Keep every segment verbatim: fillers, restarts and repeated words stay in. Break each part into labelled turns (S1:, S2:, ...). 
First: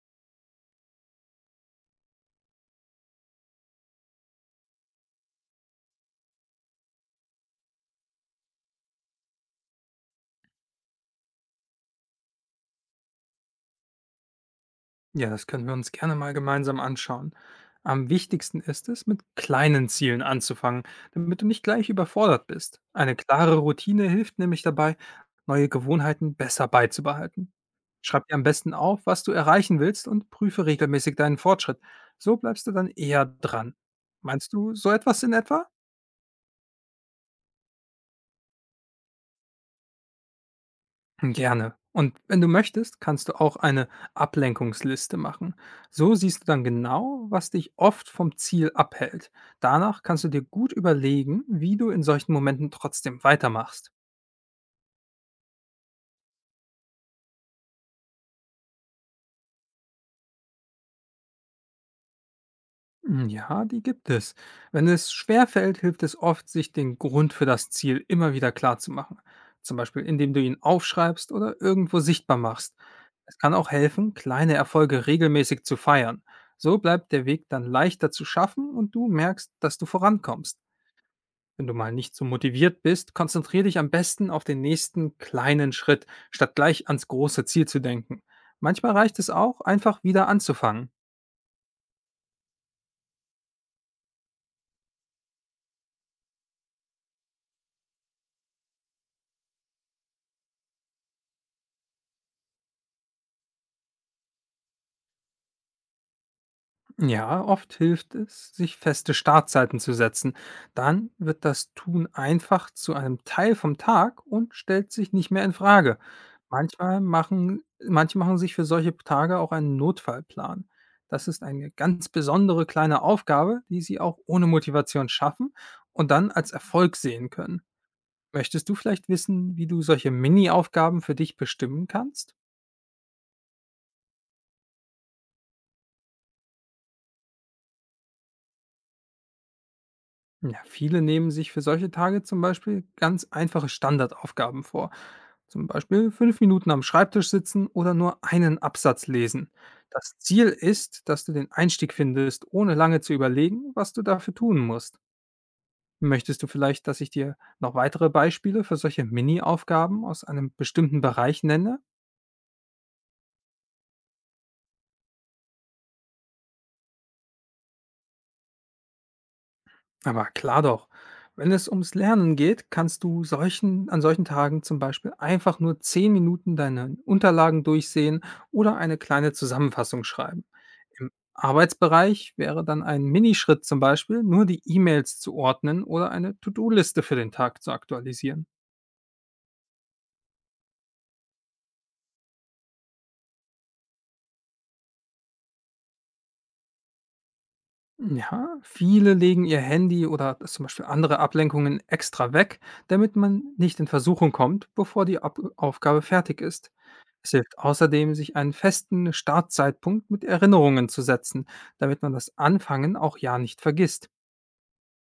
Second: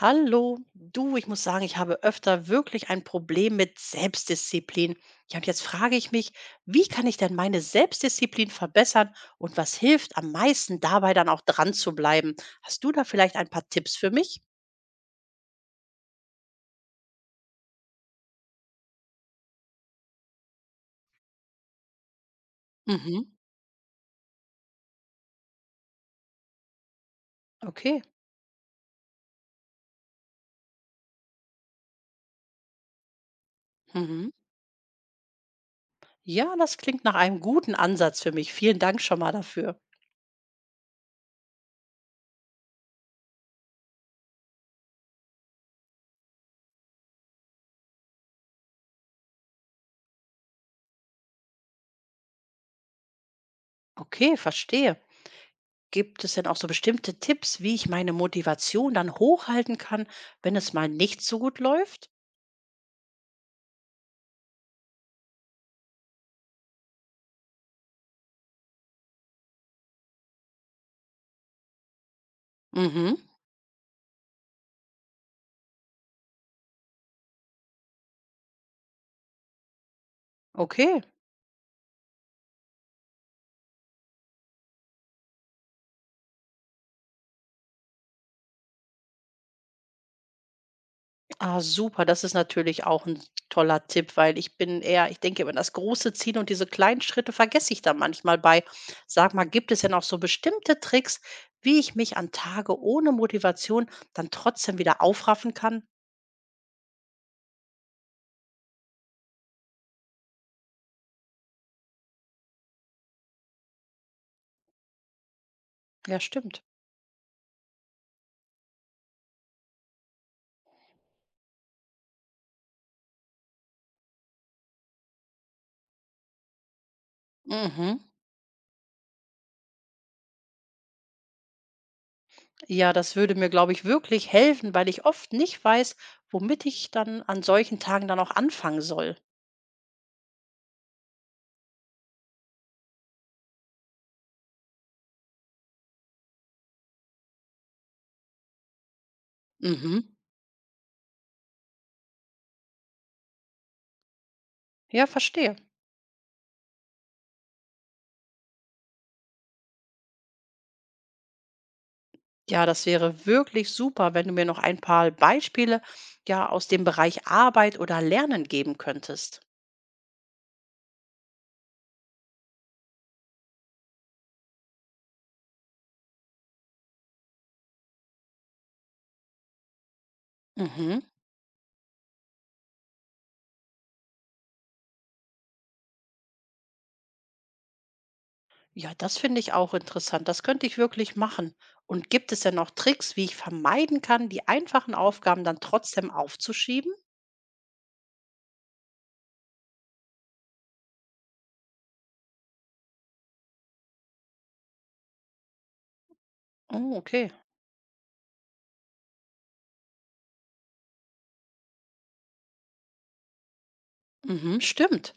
S1: Hallo, du, ich muss sagen, ich habe öfter wirklich ein Problem mit Selbstdisziplin. Ja, und jetzt frage ich mich, wie kann ich denn meine Selbstdisziplin verbessern und was hilft am meisten dabei dann auch dran zu bleiben? Hast du da vielleicht ein paar Tipps für mich?
S2: Ja, das können wir uns gerne mal gemeinsam anschauen. Am wichtigsten ist es, mit kleinen Zielen anzufangen, damit du nicht gleich überfordert bist. Eine
S1: Mhm,
S2: klare Routine hilft nämlich dabei, neue Gewohnheiten besser beizubehalten.
S1: okay.
S2: Schreib dir am besten auf, was du erreichen willst und prüfe regelmäßig deinen Fortschritt. So bleibst du dann eher dran.
S1: Mhm.
S2: Meinst du so etwas in etwa?
S1: Ja, das klingt nach einem guten Ansatz für mich. Vielen Dank schon mal dafür.
S2: Gerne. Und wenn du möchtest, kannst du auch eine Ablenkungsliste machen. So siehst du dann genau, was dich oft vom Ziel abhält. Danach kannst du dir gut überlegen, wie du in solchen Momenten trotzdem weitermachst.
S1: Okay, verstehe. Gibt es denn auch so bestimmte Tipps, wie ich meine Motivation dann hochhalten kann, wenn es mal nicht so gut läuft?
S2: Hm, ja, die gibt es. Wenn es schwerfällt, hilft es oft, sich den Grund für das Ziel immer wieder klar zu machen. Zum Beispiel, indem du ihn aufschreibst oder irgendwo sichtbar machst.
S1: Mhm,
S2: Es kann auch helfen, kleine Erfolge regelmäßig zu feiern. So bleibt der Weg dann leichter zu schaffen und du merkst, dass du vorankommst.
S1: okay.
S2: Wenn du mal nicht so motiviert bist, konzentriere dich am besten auf den nächsten kleinen Schritt, statt gleich ans große Ziel zu denken. Manchmal reicht es auch, einfach wieder anzufangen.
S1: Ah, super, das ist natürlich auch ein toller Tipp, weil ich bin eher ich denke über das große Ziel und diese kleinen Schritte vergesse ich da manchmal bei. Sag mal, gibt es denn auch so bestimmte Tricks, wie ich mich an Tage ohne Motivation dann trotzdem wieder aufraffen kann?
S2: Ja, oft hilft es, sich feste Startzeiten zu setzen. Dann wird das Tun einfach zu einem Teil vom Tag und stellt sich nicht mehr in Frage.
S1: Ja, stimmt.
S2: Manchmal machen, manche machen sich für solche Tage auch einen Notfallplan. Das ist eine ganz besondere kleine Aufgabe, die sie auch ohne Motivation schaffen und dann als Erfolg sehen können.
S1: Mhm.
S2: Möchtest du vielleicht wissen, wie du solche Mini-Aufgaben für dich bestimmen kannst?
S1: Ja, das würde mir, glaube ich, wirklich helfen, weil ich oft nicht weiß, womit ich dann an solchen Tagen dann auch anfangen soll.
S2: Ja, viele nehmen sich für solche Tage zum Beispiel ganz einfache Standardaufgaben vor. Zum Beispiel fünf Minuten am Schreibtisch sitzen oder nur einen Absatz lesen.
S1: Mhm.
S2: Das Ziel ist, dass du den Einstieg findest, ohne lange zu überlegen, was du dafür tun musst.
S1: Ja, verstehe.
S2: Möchtest du vielleicht, dass ich dir noch weitere Beispiele für solche Mini-Aufgaben aus einem bestimmten Bereich nenne?
S1: Ja, das wäre wirklich super, wenn du mir noch ein paar Beispiele ja aus dem Bereich Arbeit oder Lernen geben könntest.
S2: Aber klar doch. Wenn es ums Lernen geht, kannst du solchen, an solchen Tagen zum Beispiel einfach nur zehn Minuten deine Unterlagen durchsehen oder eine kleine Zusammenfassung schreiben.
S1: Mhm.
S2: Im Arbeitsbereich wäre dann ein Minischritt zum Beispiel, nur die E-Mails zu ordnen oder eine To-Do-Liste für den Tag zu aktualisieren.
S1: Ja, das finde ich auch interessant. Das könnte ich wirklich machen. Und gibt es denn noch Tricks, wie ich vermeiden kann, die einfachen Aufgaben dann trotzdem aufzuschieben?
S2: Ja, viele legen ihr Handy oder zum Beispiel andere Ablenkungen extra weg, damit man nicht in Versuchung kommt, bevor die Ab Aufgabe fertig ist.
S1: Oh,
S2: Es
S1: okay.
S2: hilft außerdem, sich einen festen Startzeitpunkt mit Erinnerungen zu setzen, damit man das Anfangen auch ja nicht vergisst.
S1: Mhm, stimmt.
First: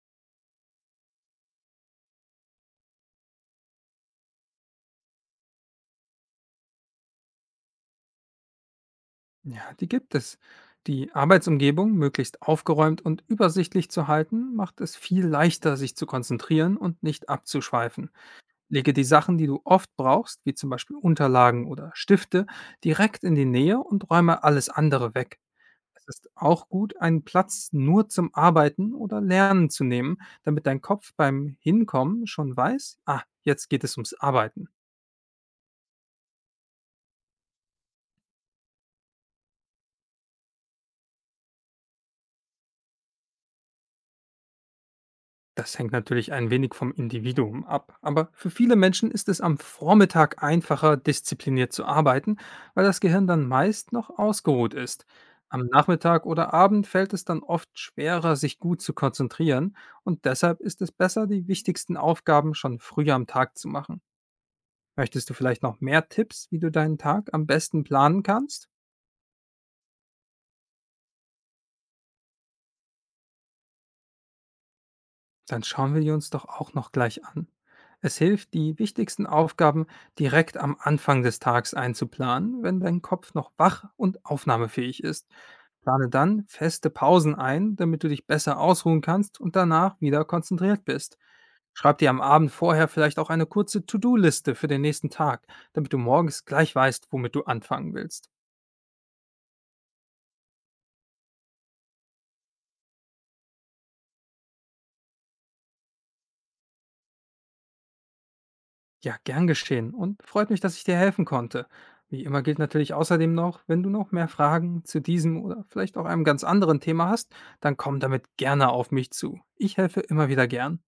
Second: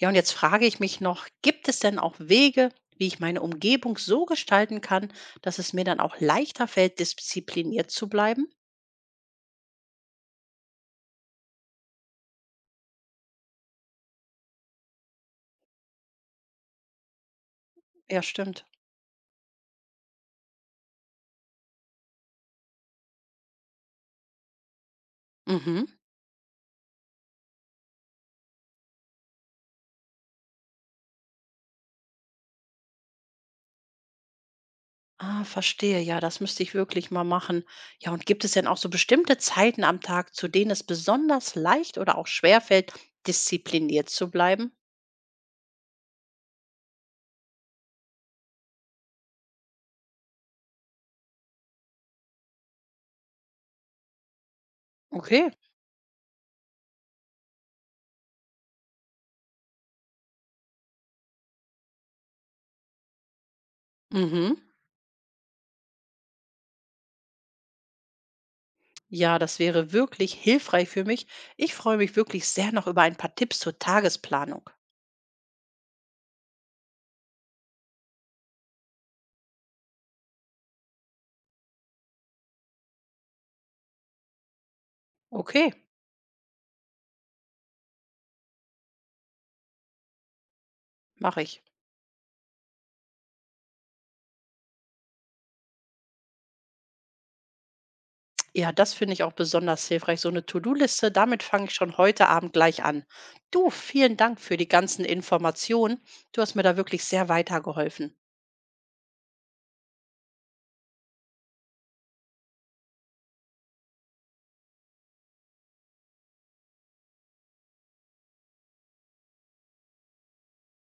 S1: Ja, und jetzt frage ich mich noch, gibt es denn auch Wege, wie ich meine Umgebung so gestalten kann, dass es mir dann auch leichter fällt, diszipliniert zu bleiben?
S2: Ja, die gibt es. Die Arbeitsumgebung möglichst aufgeräumt und übersichtlich zu halten, macht es viel leichter, sich zu konzentrieren und nicht abzuschweifen.
S1: Ja, stimmt.
S2: Lege die Sachen, die du oft brauchst, wie zum Beispiel Unterlagen oder Stifte, direkt in die Nähe und räume alles andere weg.
S1: Mhm.
S2: Es ist auch gut, einen Platz nur zum Arbeiten oder Lernen zu nehmen, damit dein Kopf beim Hinkommen schon weiß, ah, jetzt geht es ums Arbeiten.
S1: Ah, verstehe. Ja, das müsste ich wirklich mal machen. Ja, und gibt es denn auch so bestimmte Zeiten am Tag, zu denen es besonders leicht oder auch schwer fällt, diszipliniert zu bleiben?
S2: Das hängt natürlich ein wenig vom Individuum ab, aber für viele Menschen ist es am Vormittag einfacher, diszipliniert zu arbeiten, weil das Gehirn dann meist noch ausgeruht ist.
S1: Okay.
S2: Am Nachmittag oder Abend fällt es dann oft schwerer, sich gut zu konzentrieren und deshalb ist es besser, die wichtigsten Aufgaben schon früher am Tag zu machen.
S1: Mhm.
S2: Möchtest du vielleicht noch mehr Tipps, wie du deinen Tag am besten planen kannst?
S1: Ja, das wäre wirklich hilfreich für mich. Ich freue mich wirklich sehr noch über ein paar Tipps zur Tagesplanung.
S2: Dann schauen wir die uns doch auch noch gleich an. Es hilft, die wichtigsten Aufgaben direkt am Anfang des Tages einzuplanen, wenn dein Kopf noch wach und aufnahmefähig ist.
S1: Okay,
S2: Plane dann feste Pausen ein, damit du dich besser ausruhen kannst und danach wieder konzentriert bist.
S1: mache ich.
S2: Schreib dir am Abend vorher vielleicht auch eine kurze To-Do-Liste für den nächsten Tag, damit du morgens gleich weißt, womit du anfangen willst.
S1: Ja, das finde ich auch besonders hilfreich. So eine To-Do-Liste, damit fange ich schon heute Abend gleich an. Du, vielen Dank für die ganzen Informationen. Du hast mir da wirklich sehr weitergeholfen.
S2: Ja, gern geschehen und freut mich, dass ich dir helfen konnte. Wie immer gilt natürlich außerdem noch, wenn du noch mehr Fragen zu diesem oder vielleicht auch einem ganz anderen Thema hast, dann komm damit gerne auf mich zu. Ich helfe immer wieder gern.